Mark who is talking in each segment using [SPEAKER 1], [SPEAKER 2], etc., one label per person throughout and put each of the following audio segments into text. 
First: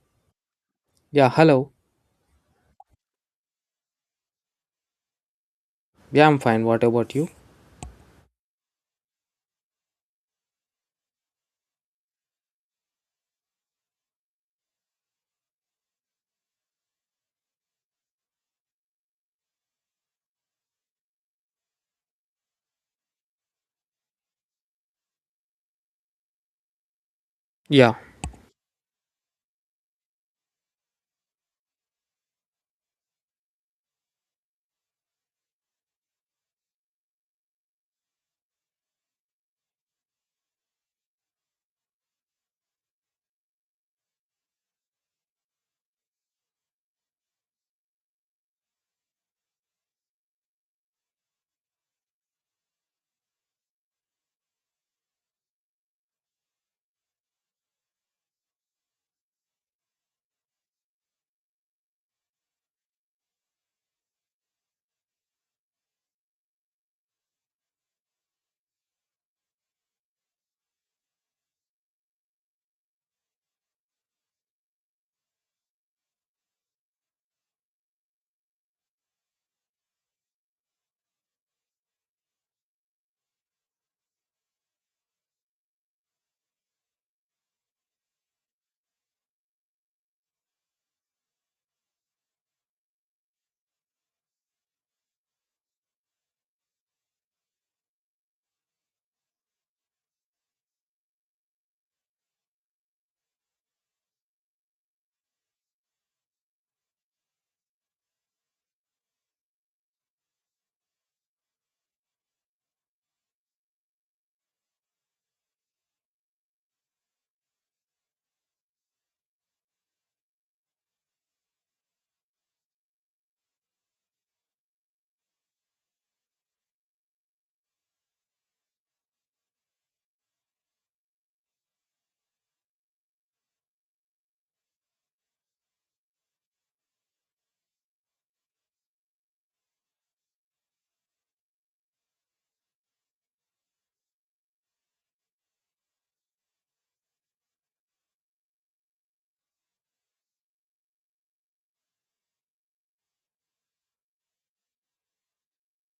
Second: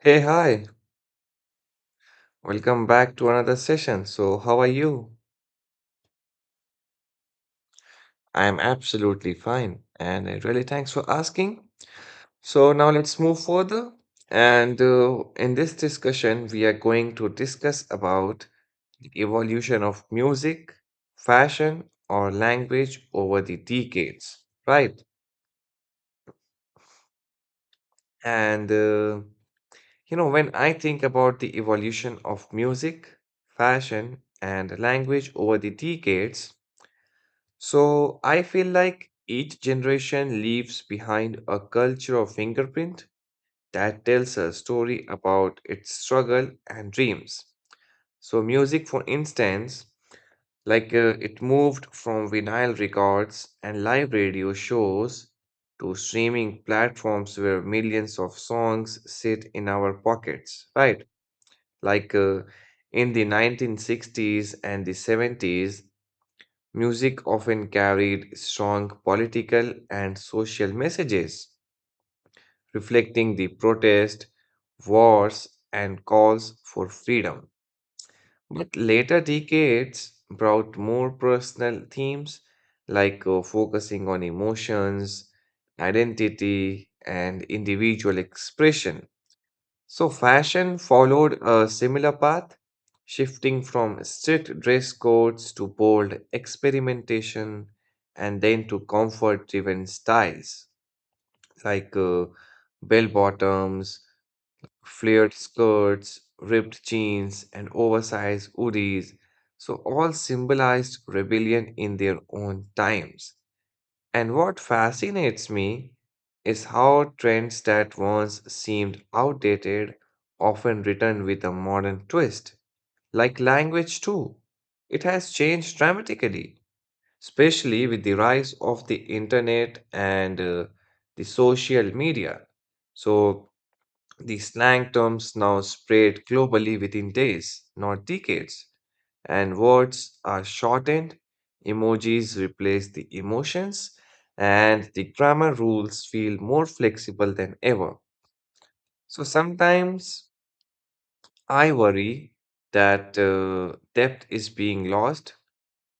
[SPEAKER 1] Hey, hi.
[SPEAKER 2] Yeah, hello.
[SPEAKER 1] Welcome back to another session. So, how are you?
[SPEAKER 2] Yeah, I'm fine. What about you?
[SPEAKER 1] I am absolutely fine, and really thanks for asking. So, now let's move further. And In this discussion, we are going to discuss about the evolution of music, fashion, or language over the decades, right?
[SPEAKER 2] Yeah,
[SPEAKER 1] And uh, when I think about the evolution of music, fashion, and language over the decades, so I feel like each generation leaves behind a cultural fingerprint that tells a story about its struggle and dreams. So, music, for instance, it moved from vinyl records and live radio shows to streaming platforms where millions of songs sit in our pockets, right? Like uh, in the 1960s and the 70s, music often carried strong political and social messages, reflecting the protest, wars, and calls for freedom. But later decades brought more personal themes focusing on emotions, identity, and individual expression. So, fashion followed a similar path, shifting from strict dress codes to bold experimentation and then to comfort driven styles like uh, bell bottoms, flared skirts, ripped jeans, and oversized hoodies. So, all symbolized rebellion in their own times. And what fascinates me is how trends that once seemed outdated often return with a modern twist. Like language, too. It has changed dramatically, especially with the rise of the internet and the social media. So, the slang terms now spread globally within days, not decades, and words are shortened, emojis replace the emotions, and the grammar rules feel more flexible than ever. So sometimes I worry that depth is being lost,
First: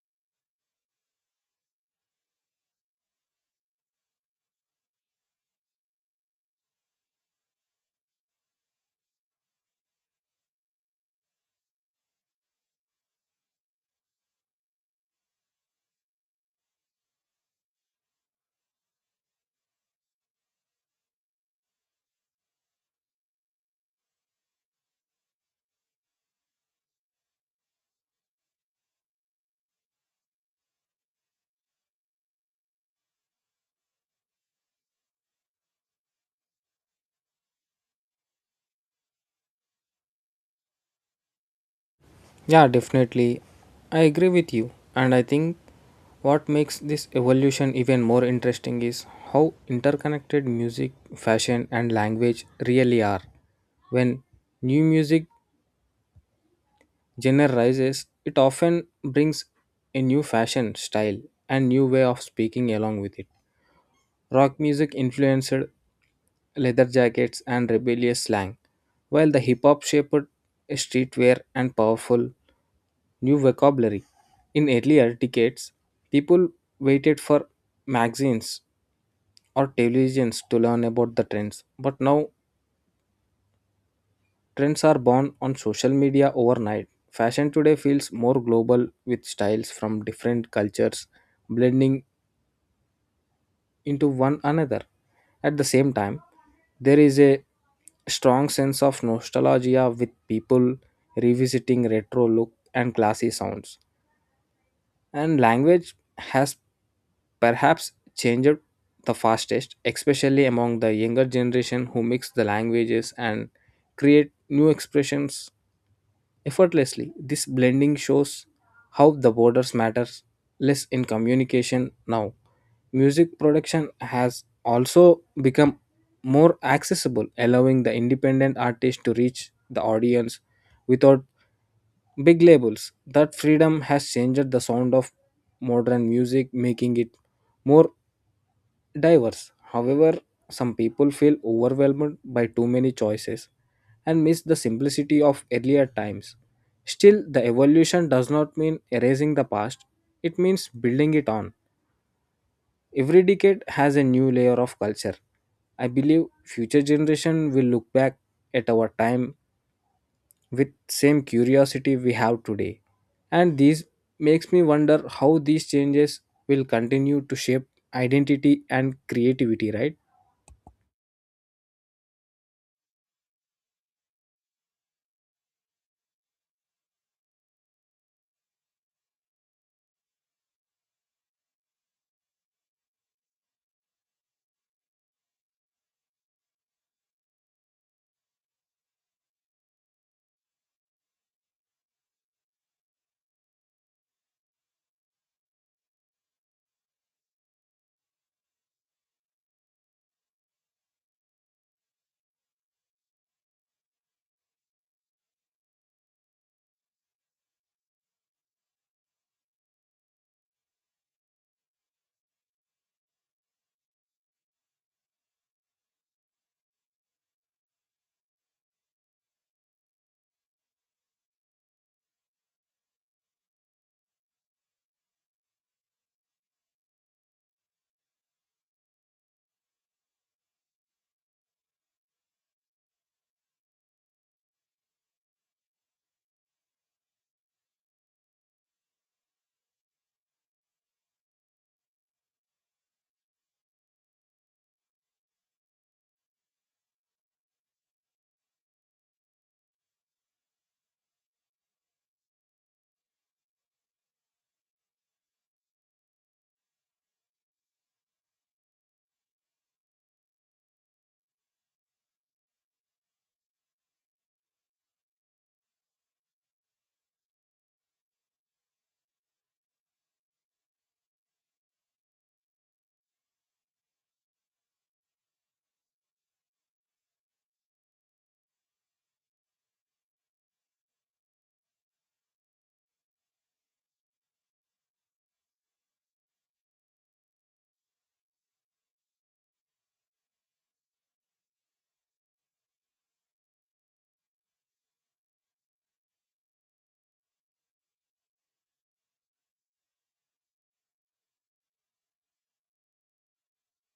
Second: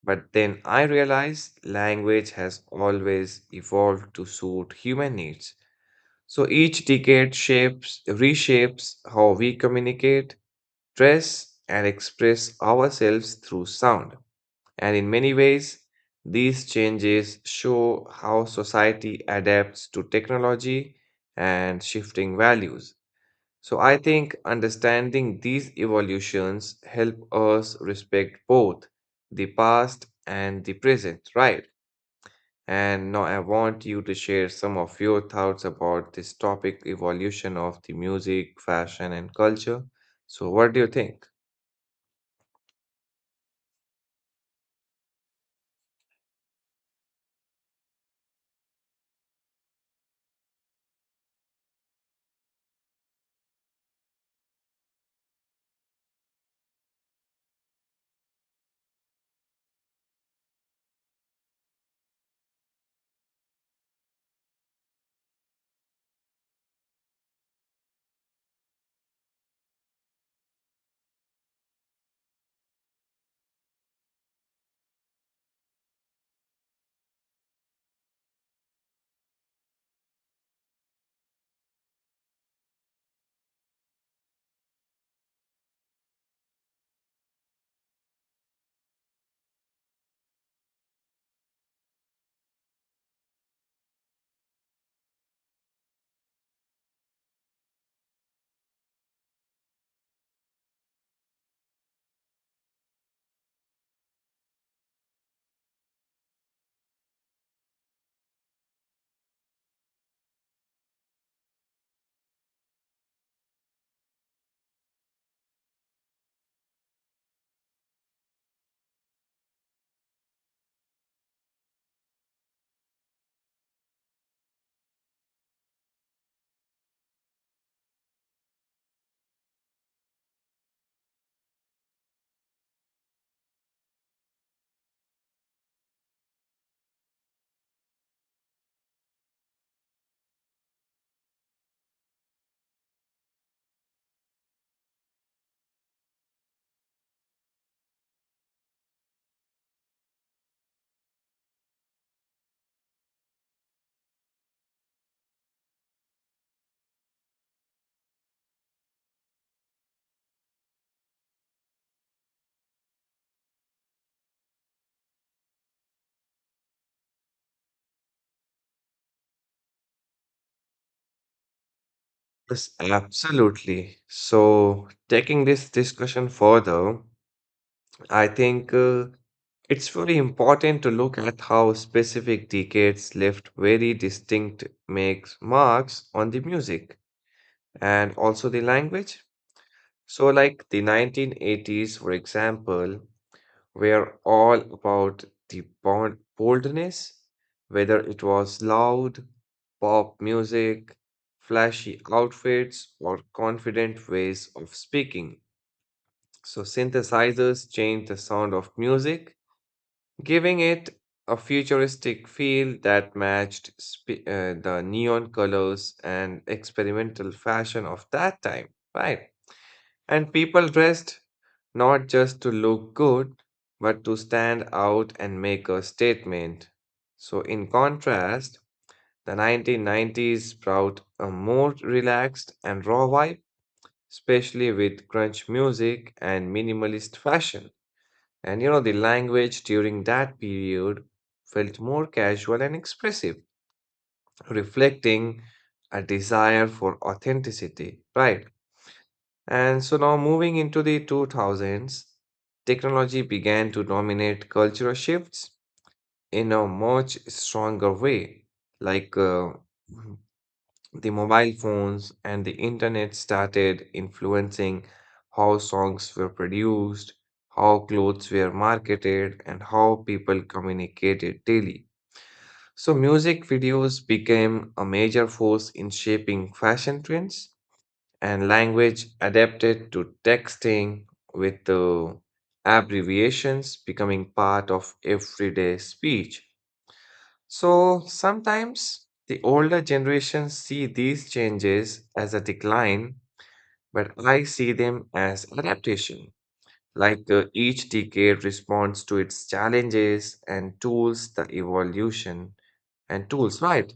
[SPEAKER 1] but then I realize language has always evolved to suit human needs. So each decade shapes, reshapes how we communicate, dress, and express ourselves through sound. And in many ways, these changes show how society adapts to technology and shifting values. So I think understanding these evolutions help us respect both the past and the present, right? And now I want you to share some of your thoughts about this topic, evolution of the music, fashion, and culture. So what do you think?
[SPEAKER 2] yeah, definitely. I agree with you. And I think what makes this evolution even more interesting is how interconnected music, fashion, and language really are. When new music genre rises, it often brings a new fashion style and new way of speaking along with it. Rock music influenced leather jackets and rebellious slang, while the hip hop shaped a streetwear and powerful new vocabulary. In earlier decades, people waited for magazines or televisions to learn about the trends, but now trends are born on social media overnight. Fashion today feels more global, with styles from different cultures blending into one another. At the same time, there is a strong sense of nostalgia with people revisiting retro look and classy sounds. And language has perhaps changed the fastest, especially among the younger generation who mix the languages and create new expressions effortlessly. This blending shows how the borders matters less in communication now. Music production has also become more accessible, allowing the independent artist to reach the audience without big labels. That freedom has changed the sound of modern music, making it more diverse. However, some people feel overwhelmed by too many choices and miss the simplicity of earlier times. Still, the evolution does not mean erasing the past, it means building it on. Every decade has a new layer of culture. I believe future generation will look back at our time with same curiosity we have today. And this makes me wonder how these changes will continue to shape identity and creativity, right?
[SPEAKER 1] Yes, absolutely. So, taking this discussion further, I think it's very important to look at how specific decades left very distinct makes marks on the music and also the language. So, like the 1980s, for example, were all about the bond boldness, whether it was loud, pop music, flashy outfits, or confident ways of speaking. So synthesizers changed the sound of music, giving it a futuristic feel that matched the neon colors and experimental fashion of that time, right? And people dressed not just to look good, but to stand out and make a statement. So, in contrast, the 1990s brought a more relaxed and raw vibe, especially with crunch music and minimalist fashion. And you know, the language during that period felt more casual and expressive, reflecting a desire for authenticity, right? And so now moving into the 2000s, technology began to dominate cultural shifts in a much stronger way. Like uh, Mhm. The mobile phones and the internet started influencing how songs were produced, how clothes were marketed, and how people communicated daily. So music videos became a major force in shaping fashion trends and language adapted to texting with the abbreviations becoming part of everyday speech. So sometimes the older generations see these changes as a decline, but I see them as adaptation. Each decade responds to its challenges and tools, the evolution and tools, right?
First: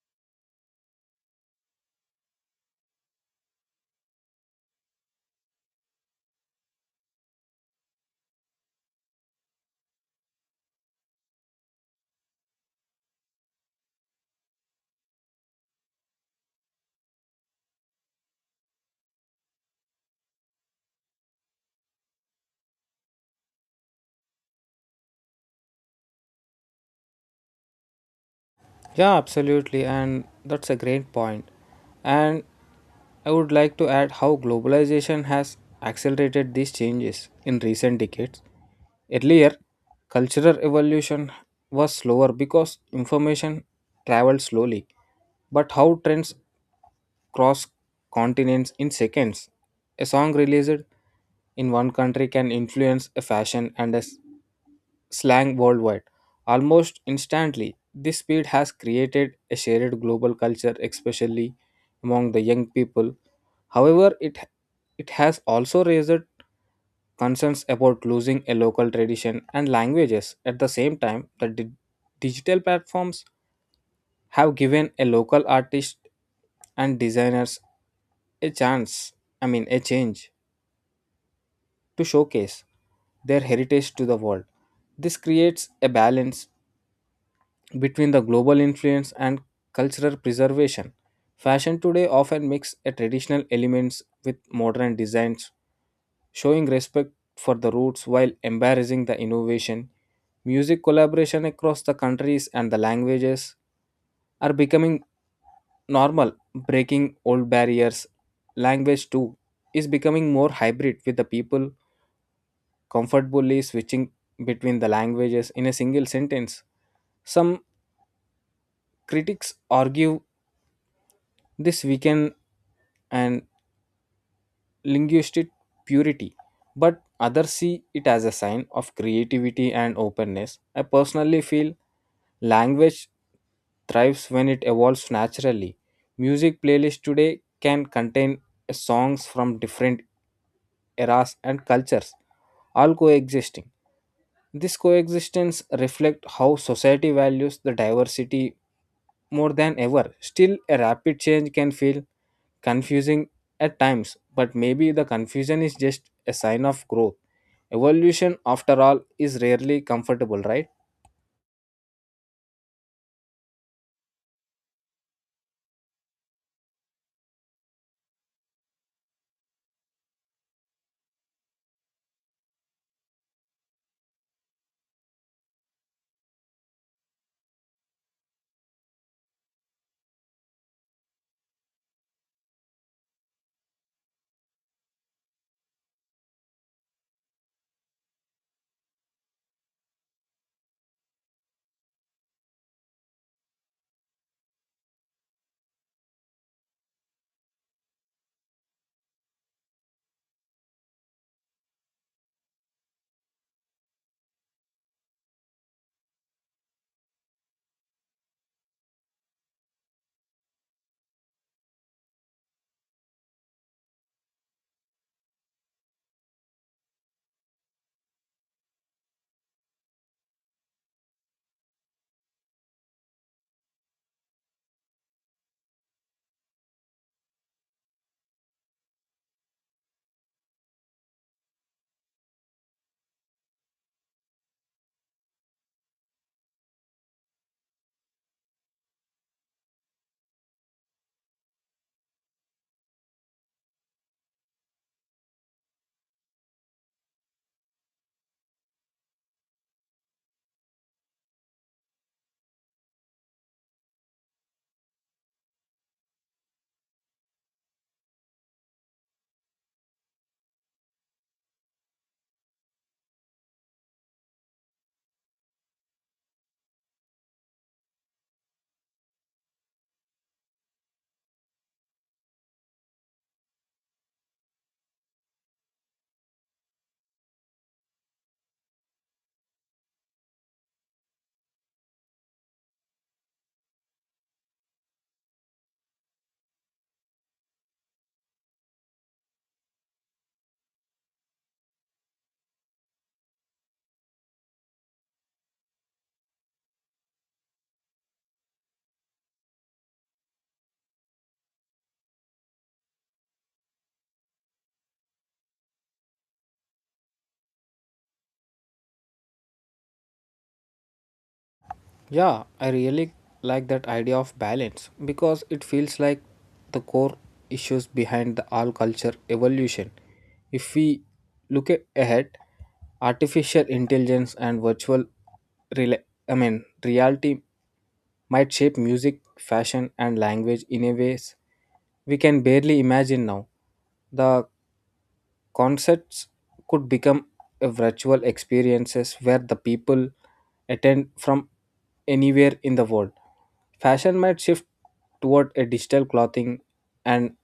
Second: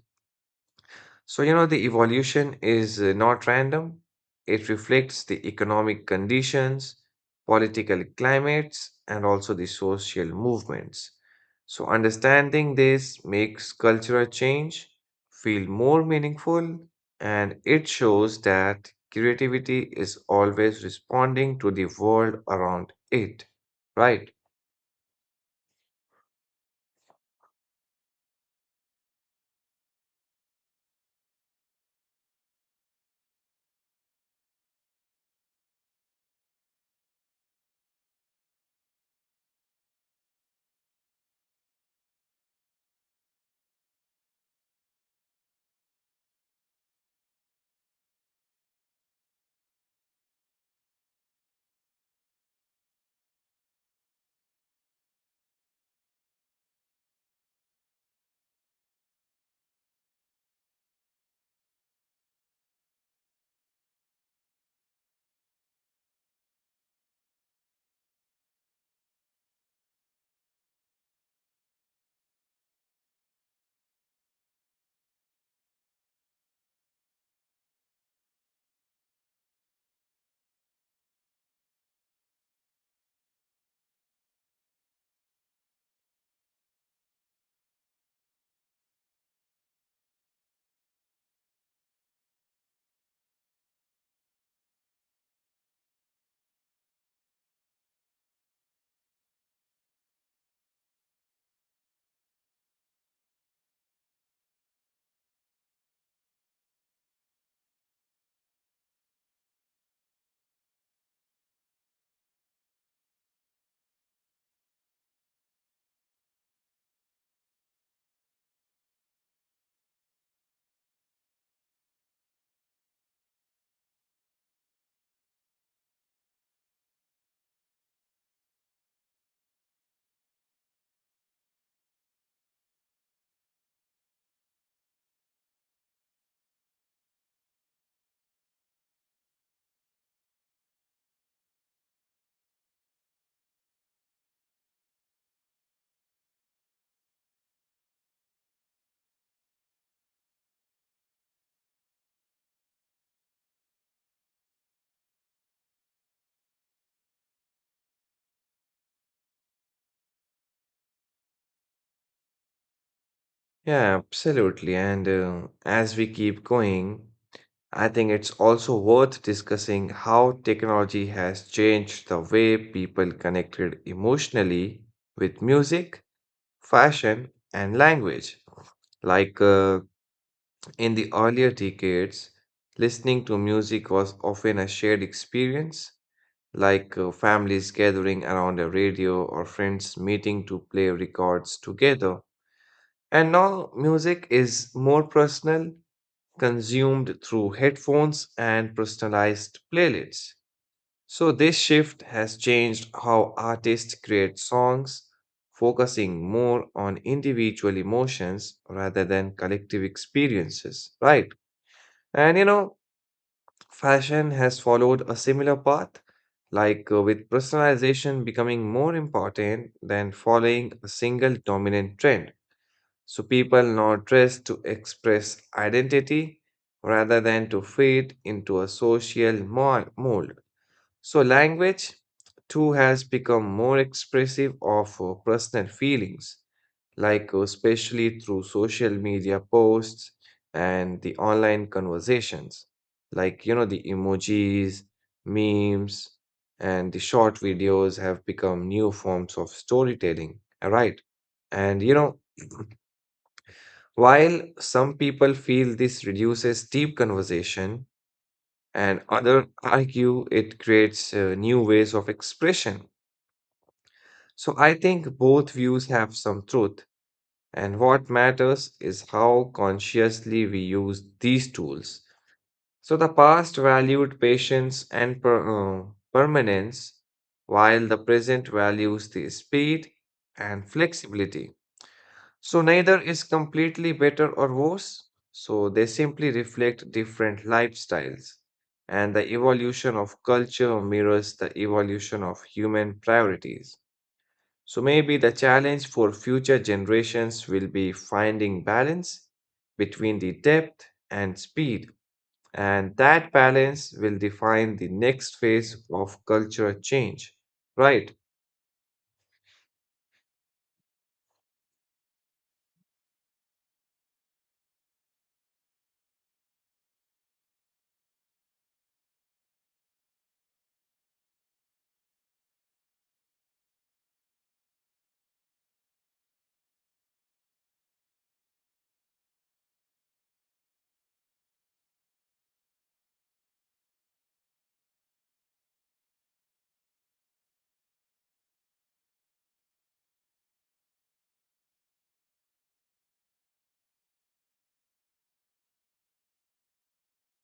[SPEAKER 1] So, you know, the evolution is not random. It reflects the economic conditions, political climates, and also the social movements. So, understanding this makes cultural change feel more meaningful and it shows that creativity is always responding to the world around it. Right?
[SPEAKER 2] Yeah, absolutely. And that's a great point. And I would like to add how globalization has accelerated these changes in recent decades. Earlier, cultural evolution was slower because information traveled slowly. But how trends cross continents in seconds? A song released in one country can influence a fashion and a slang worldwide. Almost instantly, this speed has created a shared global culture, especially among the young people. However, it has also raised concerns about losing a local tradition and languages. At the same time, the digital platforms have given a local artist and designers a chance, I mean, a change to showcase their heritage to the world. This creates a balance between the global influence and cultural preservation. Fashion today often mix a traditional elements with modern designs, showing respect for the roots while embracing the innovation. Music collaboration across the countries and the languages are becoming normal, breaking old barriers. Language too is becoming more hybrid, with the people comfortably switching between the languages in a single sentence. Some critics argue this weekend and linguistic purity, but others see it as a sign of creativity and openness. I personally feel language thrives when it evolves naturally. Music playlists today can contain songs from different eras and cultures, all coexisting. This coexistence reflects how society values the diversity more than ever. Still, a rapid change can feel confusing at times, but maybe the confusion is just a sign of growth. Evolution, after all, is rarely comfortable, right?
[SPEAKER 1] Yeah, absolutely. And As we keep going, I think it's also worth discussing how technology has changed the way people connected emotionally with music, fashion, and language. Like uh, in the earlier decades, listening to music was often a shared experience, families gathering around a radio or friends meeting to play records together. And now music is more personal, consumed through headphones and personalized playlists. So, this shift has changed how artists create songs, focusing more on individual emotions rather than collective experiences, right? And you know, fashion has followed a similar path, with personalization becoming more important than following a single dominant trend. So people now dress to express identity rather than to fit into a social mold. So language too has become more expressive of personal feelings, especially through social media posts and the online conversations, like you know the emojis, memes, and the short videos have become new forms of storytelling. All right. And you know, while some people feel this reduces deep conversation, and others argue it creates new ways of expression. So I think both views have some truth, and what matters is how consciously we use these tools. So the past valued patience and permanence, while the present values the speed and flexibility. So neither is completely better or worse. So they simply reflect different lifestyles. And the evolution of culture mirrors the evolution of human priorities. So maybe the challenge for future generations will be finding balance between the depth and speed. And that balance will define the next phase of culture change. Right.
[SPEAKER 2] Yeah, I really like that idea of balance because it feels like the core issues behind the all culture evolution. If we look ahead, artificial intelligence and virtual rela- I mean reality might shape music, fashion and language in a ways we can barely imagine now. The concerts could become a virtual experiences where the people attend from anywhere in the world. Fashion might shift toward a digital clothing and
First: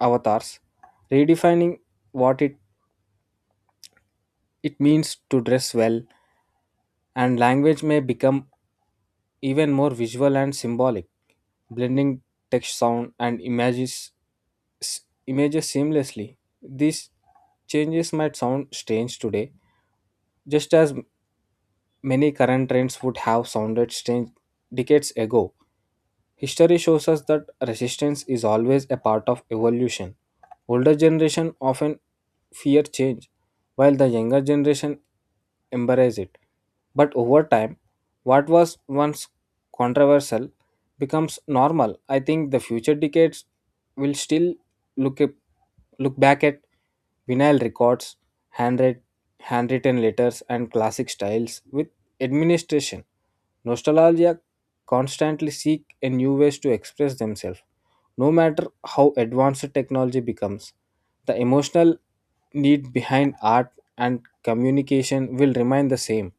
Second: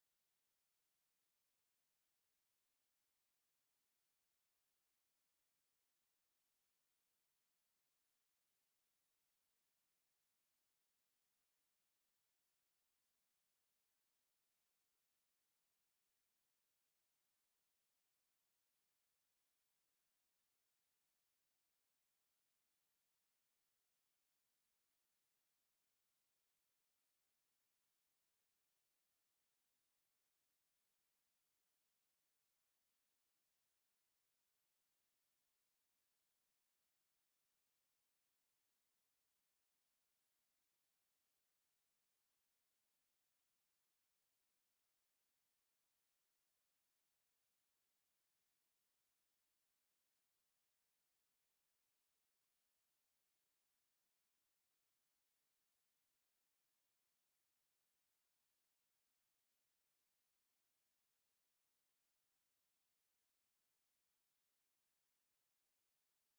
[SPEAKER 2] avatars, redefining what it means to dress well, and language may become even more visual and symbolic, blending text, sound, and s- images seamlessly. These changes might sound strange today, just as many current trends would have sounded strange decades ago. History shows us that resistance is always a part of evolution. Older generation often fear change, while the younger generation embrace it. But over time, what was once controversial becomes normal. I think the future decades will still look at, look back at vinyl records, handwrit handwritten letters, and classic styles with administration. Nostalgia constantly seek a new ways to express themselves. No matter how advanced technology becomes, the emotional need behind art and communication will remain the same.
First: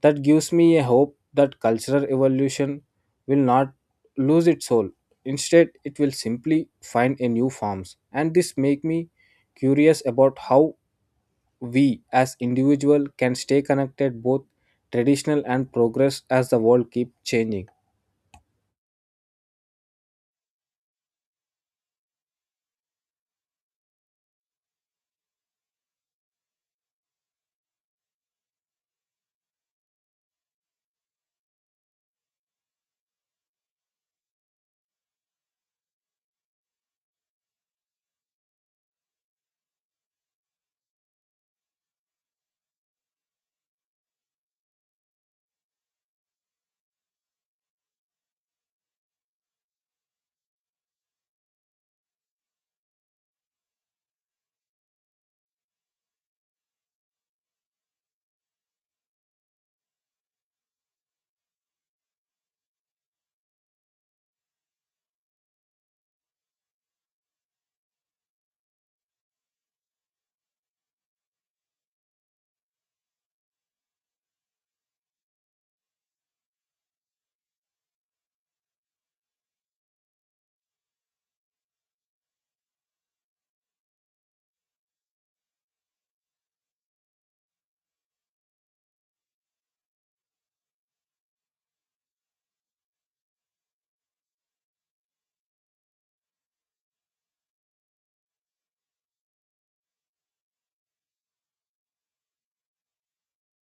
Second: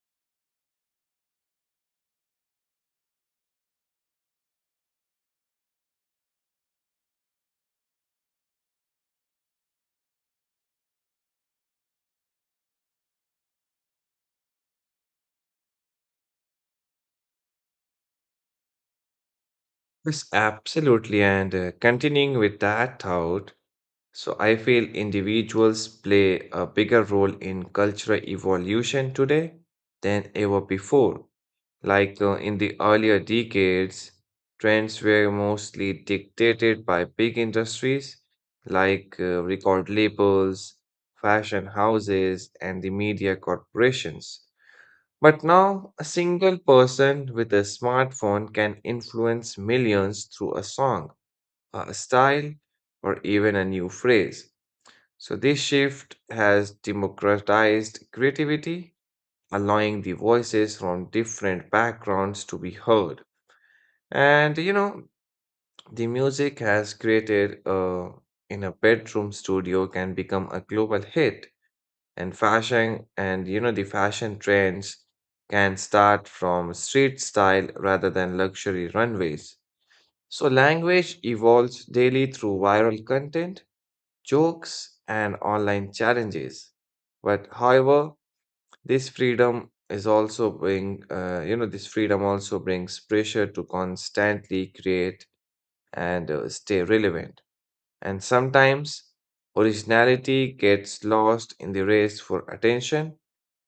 [SPEAKER 2] That gives me a hope that cultural evolution will not lose its soul. Instead, it will simply find a new forms. And this make me curious about how we as individual can stay connected both traditional and progress as the world keep changing.
[SPEAKER 1] Yes, absolutely. And Continuing with that thought, so I feel individuals play a bigger role in cultural evolution today than ever before. In the earlier decades, trends were mostly dictated by big industries record labels, fashion houses, and the media corporations. But now, a single person with a smartphone can influence millions through a song, a style, or even a new phrase. So, this shift has democratized creativity, allowing the voices from different backgrounds to be heard. And you know, the music has created in a bedroom studio can become a global hit, and fashion and you know, the fashion trends can start from street style rather than luxury runways. So, language evolves daily through viral content, jokes, and online challenges. But however, this freedom is also bring this freedom also brings pressure to constantly create and stay relevant. And sometimes originality gets lost in the race for attention.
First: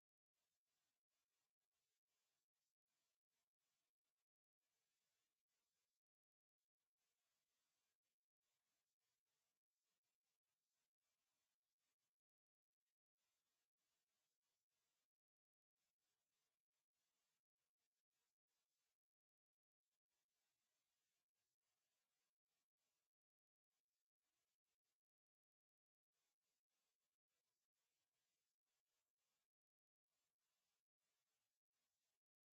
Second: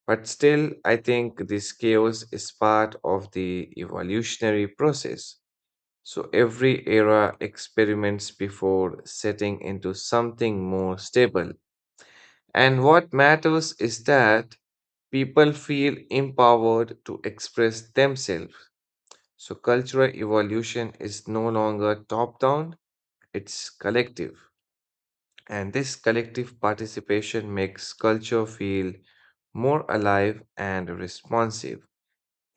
[SPEAKER 1] But still, I think this chaos is part of the evolutionary process. So every era experiments before setting into something more stable. And what matters is that people feel empowered to express themselves. So, cultural evolution is no longer top down, it's collective. And this collective participation makes culture feel more alive and responsive.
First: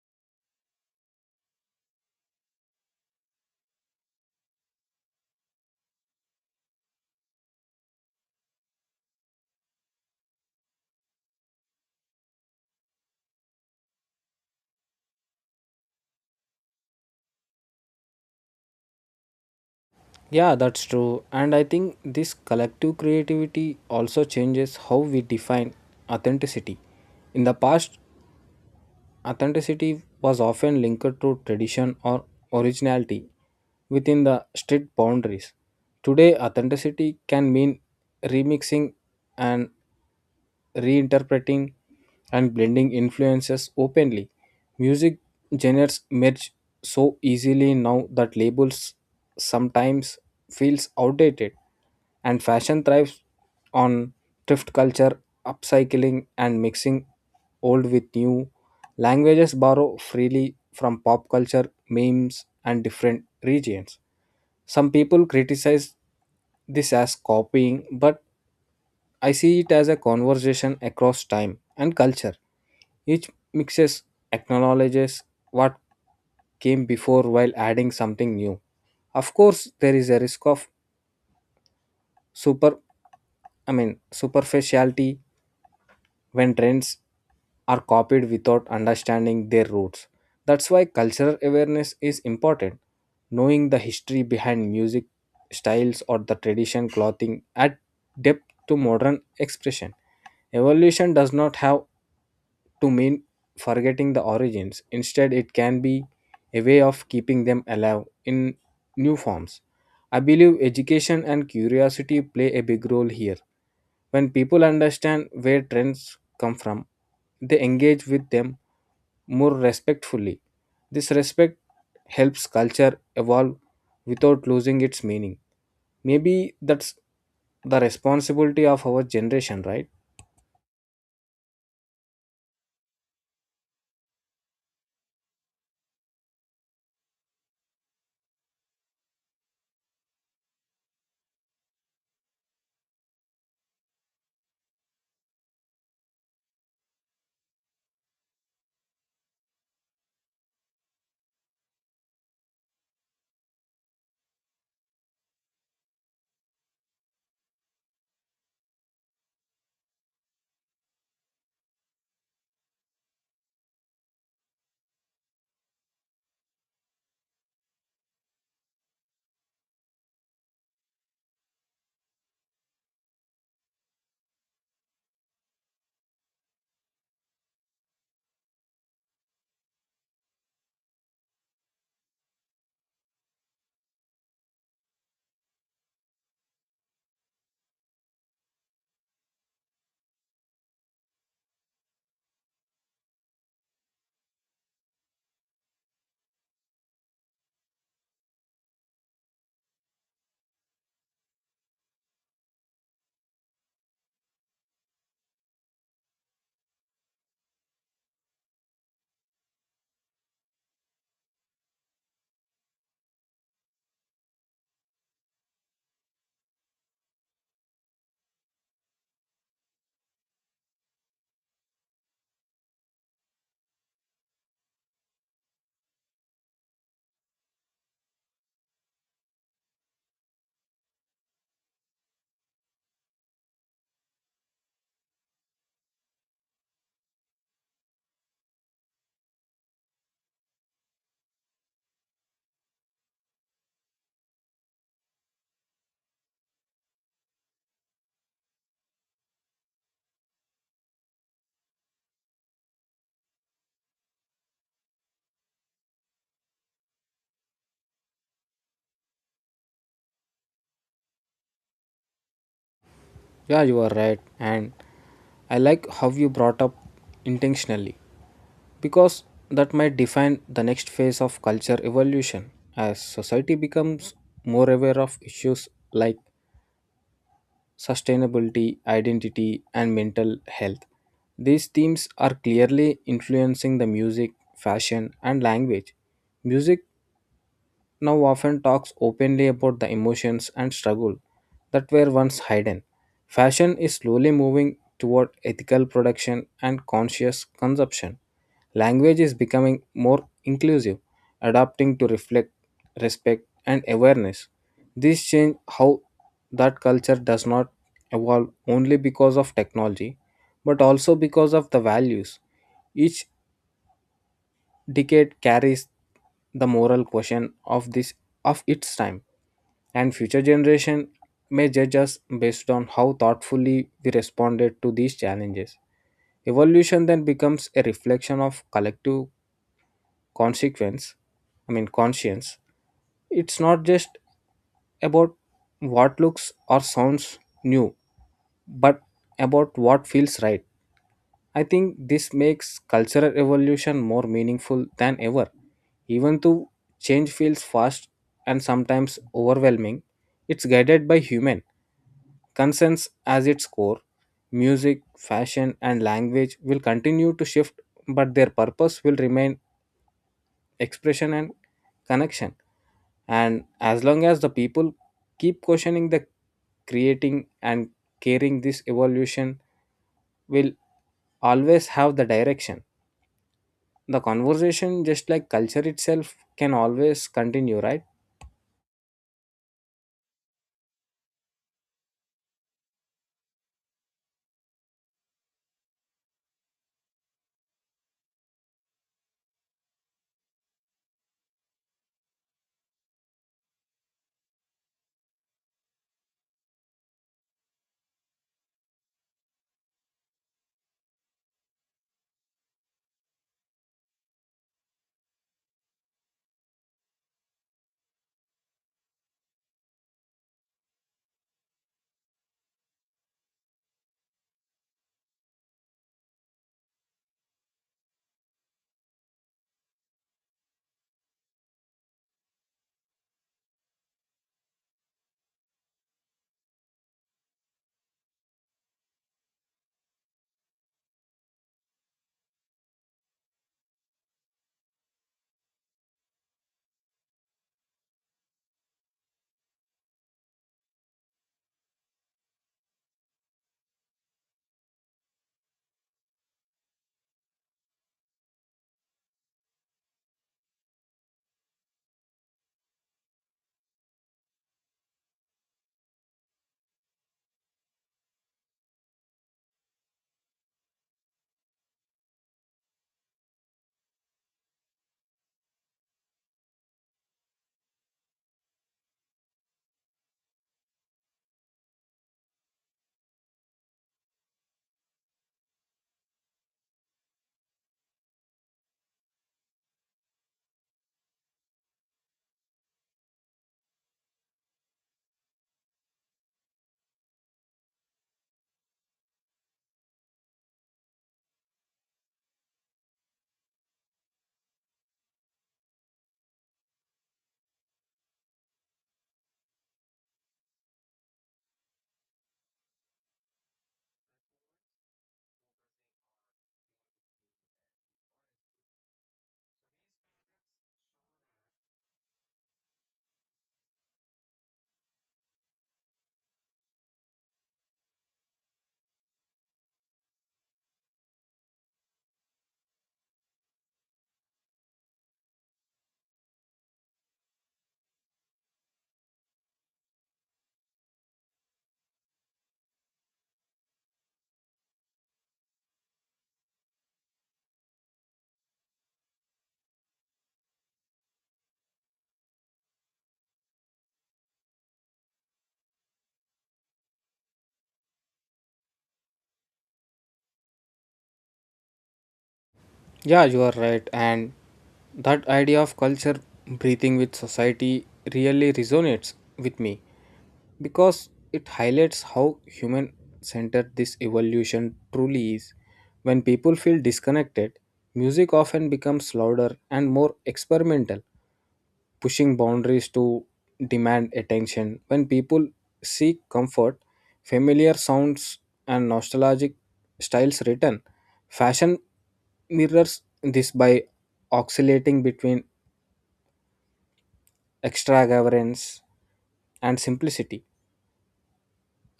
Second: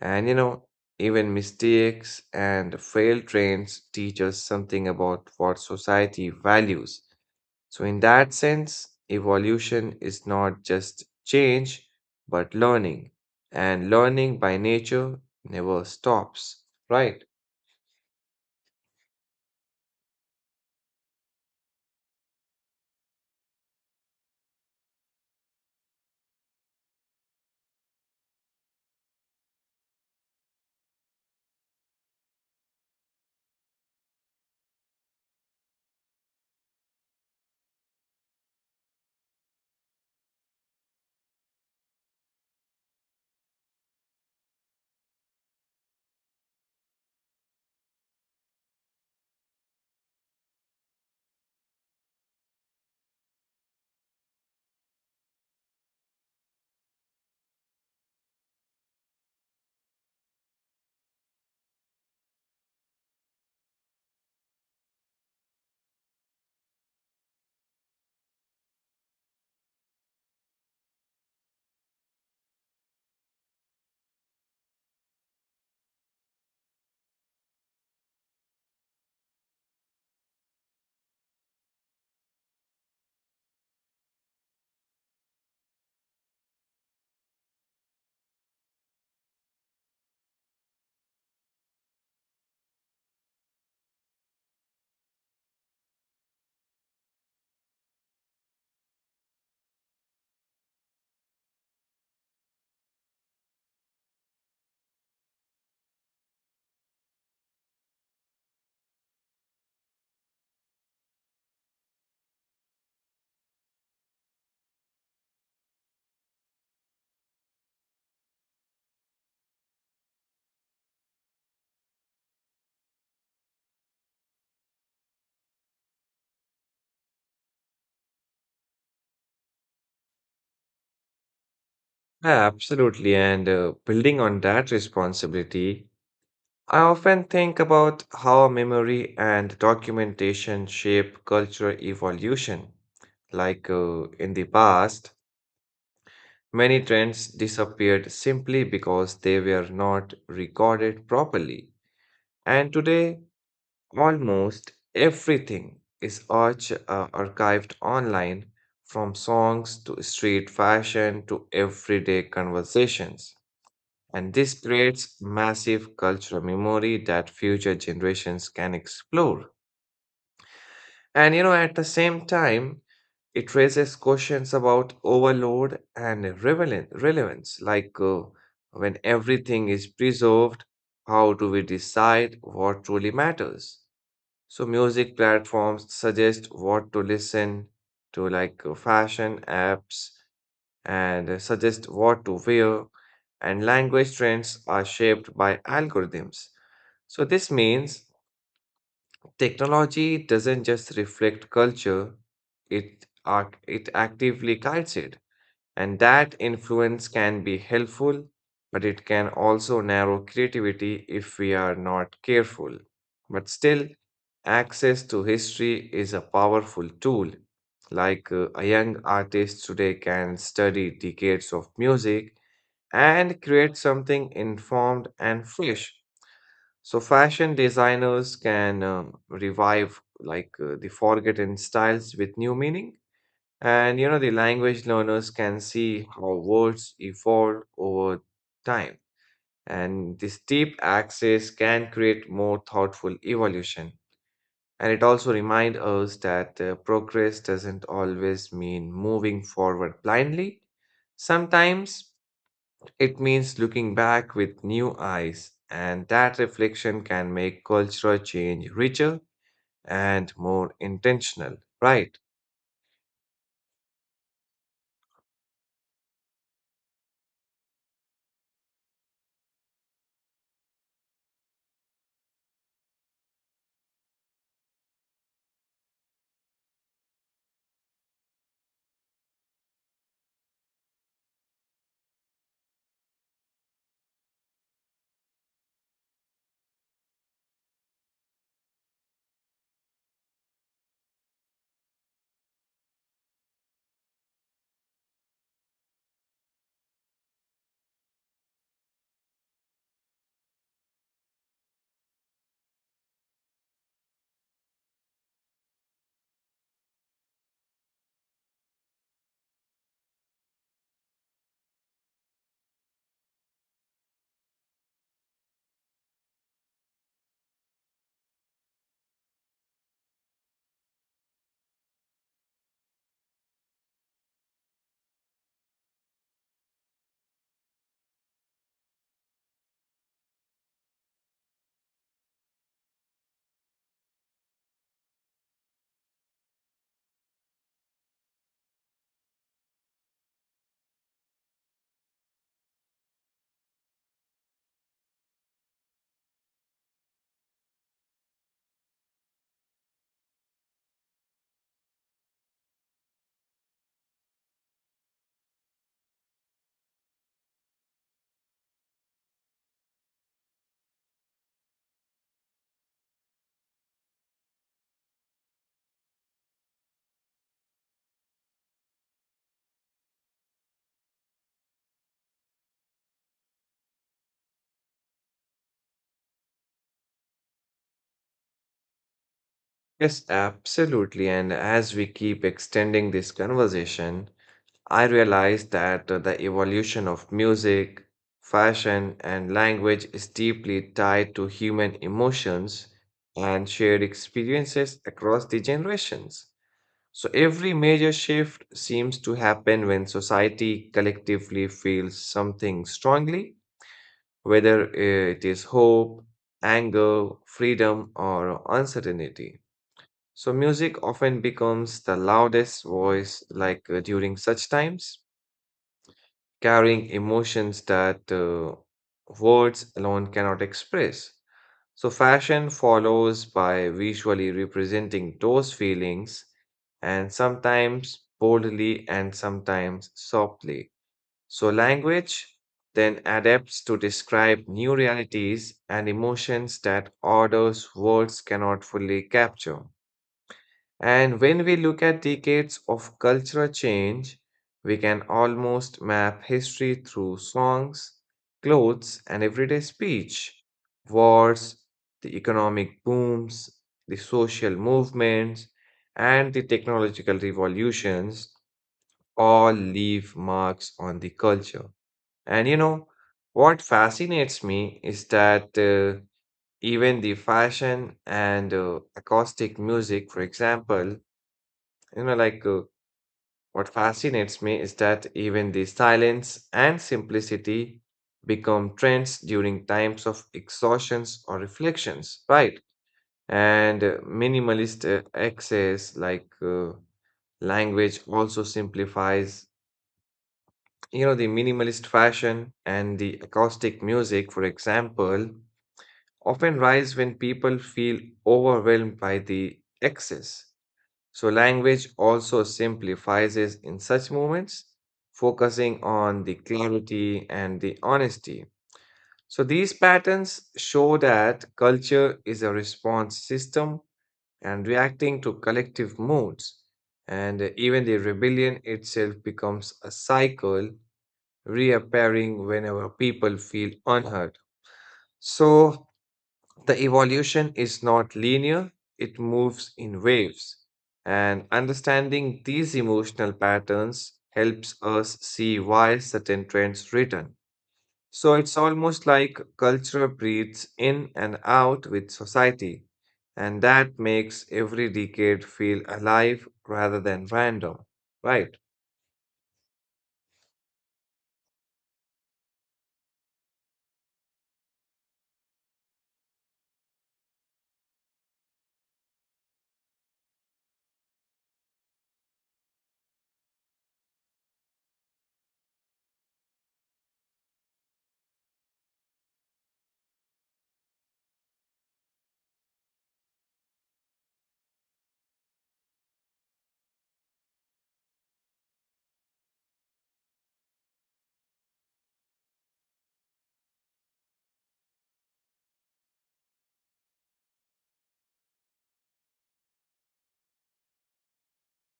[SPEAKER 1] And you know, even mistakes and failed trains teach us something about what society values. So, in that sense, evolution is not just change, but learning. And learning by nature never stops, right?
[SPEAKER 2] Yeah, that's true. And I think this collective creativity also changes how we define authenticity. In the past, authenticity was often linked to tradition or originality within the strict boundaries. Today, authenticity can mean remixing and reinterpreting and blending influences openly. Music genres merge so easily now that labels sometimes feels outdated, and fashion thrives on thrift culture, upcycling and mixing old with new. Languages borrow freely from pop culture, memes, and different regions. Some people criticize this as copying, but I see it as a conversation across time and culture. Each mixes acknowledges what came before while adding something new. Of course, there is a risk of super, I mean, superficiality when trends are copied without understanding their roots. That's why cultural awareness is important. Knowing the history behind music styles or the tradition clothing add depth to modern expression. Evolution does not have to mean forgetting the origins. Instead, it can be a way of keeping them alive in new forms. I believe education and curiosity play a big role here. When people understand where trends come from, they engage with them more respectfully. This respect helps culture evolve without losing its meaning. Maybe that's the responsibility of our generation, right?
[SPEAKER 1] Yeah, absolutely. And Building on that responsibility, I often think about how memory and documentation shape cultural evolution. In the past, many trends disappeared simply because they were not recorded properly. And today, almost everything is archived online, from songs to street fashion to everyday conversations. And this creates massive cultural memory that future generations can explore. And you know, at the same time, it raises questions about overload and relevance. When everything is preserved, how do we decide what truly matters? So music platforms suggest what to listen to, fashion apps, and suggest what to wear, and language trends are shaped by algorithms. So this means technology doesn't just reflect culture, it actively guides it. And that influence can be helpful, but it can also narrow creativity if we are not careful. But still, access to history is a powerful tool. A young artist today can study decades of music and create something informed and fresh. So, fashion designers can revive the forgotten styles with new meaning. And you know, the language learners can see how words evolve over time. And this deep access can create more thoughtful evolution. And it also reminds us that progress doesn't always mean moving forward blindly. Sometimes it means looking back with new eyes, and that reflection can make cultural change richer and more intentional, right?
[SPEAKER 2] Yeah, you are right. And I like how you brought up intentionally, because that might define the next phase of culture evolution as society becomes more aware of issues like sustainability, identity, and mental health. These themes are clearly influencing the music, fashion, and language. Music now often talks openly about the emotions and struggle that were once hidden. Fashion is slowly moving toward ethical production and conscious consumption. Language is becoming more inclusive, adapting to reflect respect and awareness. This change how that culture does not evolve only because of technology, but also because of the values each decade carries the moral question of this of its time, and future generation may judge us based on how thoughtfully we responded to these challenges. Evolution then becomes a reflection of collective consequence I mean conscience. It's not just about what looks or sounds new, but about what feels right. I think this makes cultural evolution more meaningful than ever. Even though change feels fast and sometimes overwhelming, it's guided by human concerns as its core. Music, fashion, and language will continue to shift, but their purpose will remain expression and connection. And as long as the people keep questioning the creating and caring, this evolution will always have the direction. The conversation, just like culture itself, can always continue, right?
[SPEAKER 1] Yes, absolutely. And as we keep extending this conversation, I realize that the evolution of music, fashion, and language is deeply tied to human emotions and shared experiences across the generations. So every major shift seems to happen when society collectively feels something strongly, whether it is hope, anger, freedom, or uncertainty. So music often becomes the loudest voice, during such times, carrying emotions that words alone cannot express. So fashion follows by visually representing those feelings, and sometimes boldly and sometimes softly. So language then adapts to describe new realities and emotions that orders words cannot fully capture. And when we look at decades of cultural change, we can almost map history through songs, clothes, and everyday speech. Wars, the economic booms, the social movements, and the technological revolutions all leave marks on the culture. And you know, what fascinates me is that even the fashion and acoustic music, for example, you know, like what fascinates me is that even the silence and simplicity become trends during times of exhaustions or reflections, right? And minimalist excess, like language, also simplifies. You know, the minimalist fashion and the acoustic music, for example, often rise when people feel overwhelmed by the excess. So, language also simplifies us in such moments, focusing on the clarity and the honesty. So, these patterns show that culture is a response system and reacting to collective moods. And even the rebellion itself becomes a cycle reappearing whenever people feel unheard. So, the evolution is not linear, it moves in waves. And understanding these emotional patterns helps us see why certain trends return. So it's almost like culture breathes in and out with society, and that makes every decade feel alive rather than random, right?
[SPEAKER 2] Yeah, you are right. And that idea of culture breathing with society really resonates with me, because it highlights how human centered this evolution truly is. When people feel disconnected, music often becomes louder and more experimental, pushing boundaries to demand attention. When people seek comfort, familiar sounds and nostalgic styles return. Fashion mirrors this by oscillating between extravagance and simplicity,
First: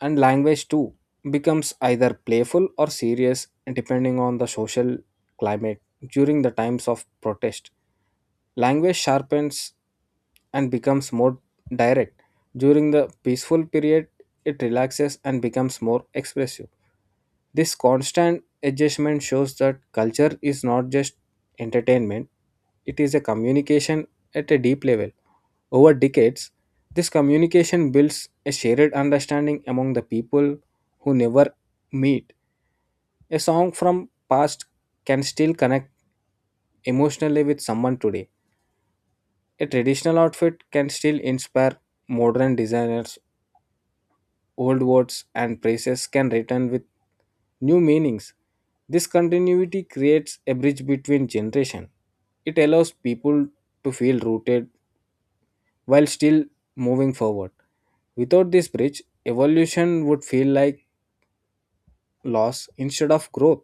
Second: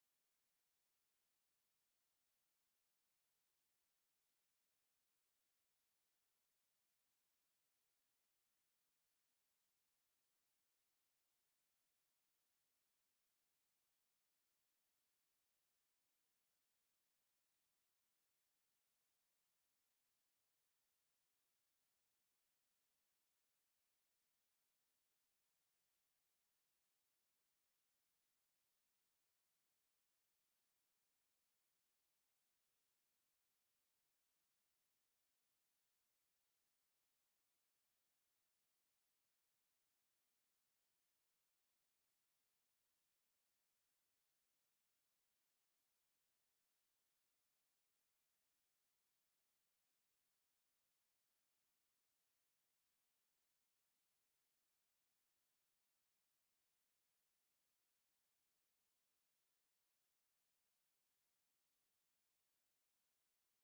[SPEAKER 2] and language too becomes either playful or serious depending on the social climate. During the times of protest, language sharpens and becomes more direct. During the peaceful period, it relaxes and becomes more expressive. This constant adjustment shows that culture is not just entertainment, it is a communication at a deep level. Over decades, this communication builds a shared understanding among the people who never meet. A song from past can still connect emotionally with someone today. A traditional outfit can still inspire modern designers. Old words and phrases can return with new meanings. This continuity creates a bridge between generations. It allows people to feel rooted while still moving forward. Without this bridge, evolution would feel like loss instead of growth.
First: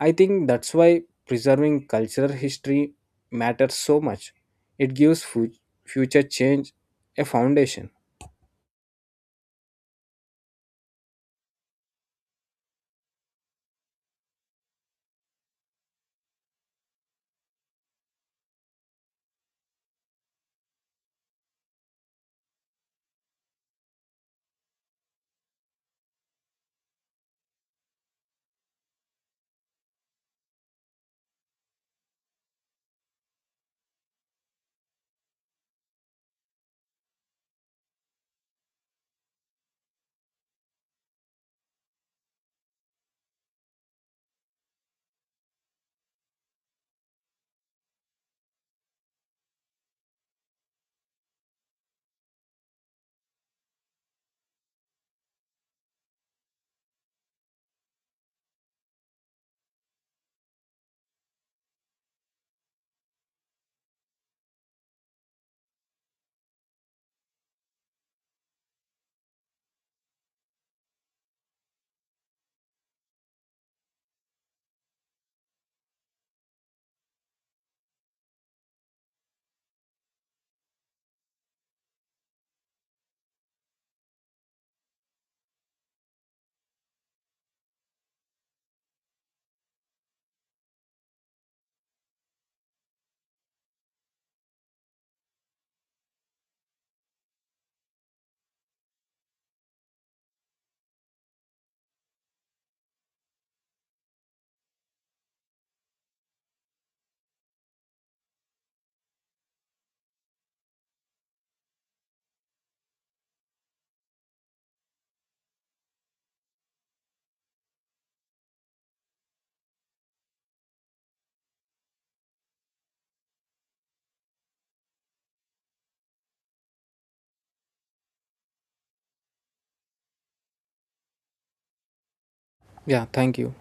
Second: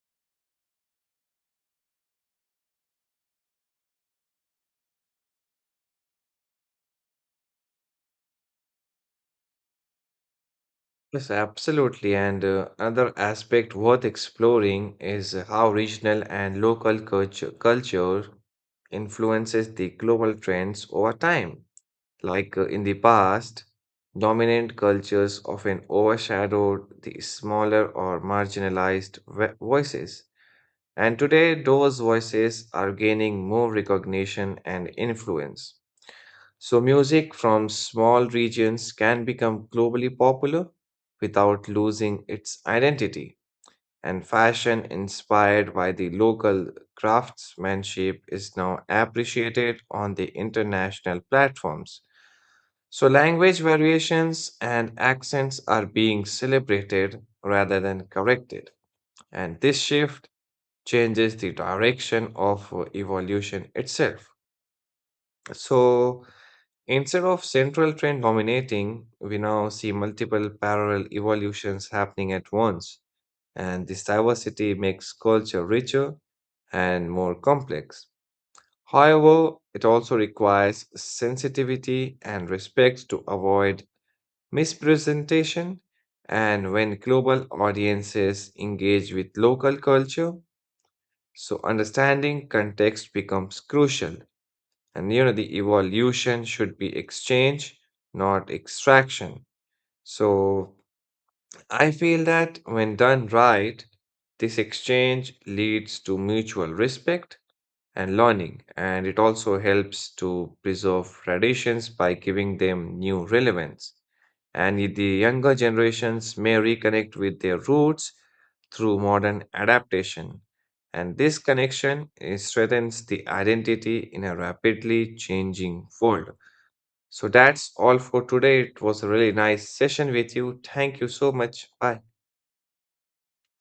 [SPEAKER 2] I think that's why preserving cultural history matters so much. It gives future change a foundation.
[SPEAKER 1] Yes, absolutely. And Another aspect worth exploring is how regional and local culture influences the global trends over time. In the past, dominant cultures often overshadowed the smaller or marginalized voices. And today, those voices are gaining more recognition and influence. So, music from small regions can become globally popular without losing its identity. And fashion inspired by the local craftsmanship is now appreciated on the international platforms. So, language variations and accents are being celebrated rather than corrected. And this shift changes the direction of evolution itself. So, instead of central trend dominating, we now see multiple parallel evolutions happening at once, and this diversity makes culture richer and more complex. However, it also requires sensitivity and respect to avoid mispresentation. And when global audiences engage with local culture, so understanding context becomes crucial. And you know, the evolution should be exchange, not extraction. So I feel that when done right, this exchange leads to mutual respect and learning, and it also helps to preserve traditions by giving them new relevance. The younger generations may reconnect with their roots through modern adaptation. And this connection strengthens the identity in a rapidly changing world. So that's all for today. It was a really nice session with you. Thank you so much. Bye.
[SPEAKER 2] Yeah, thank you.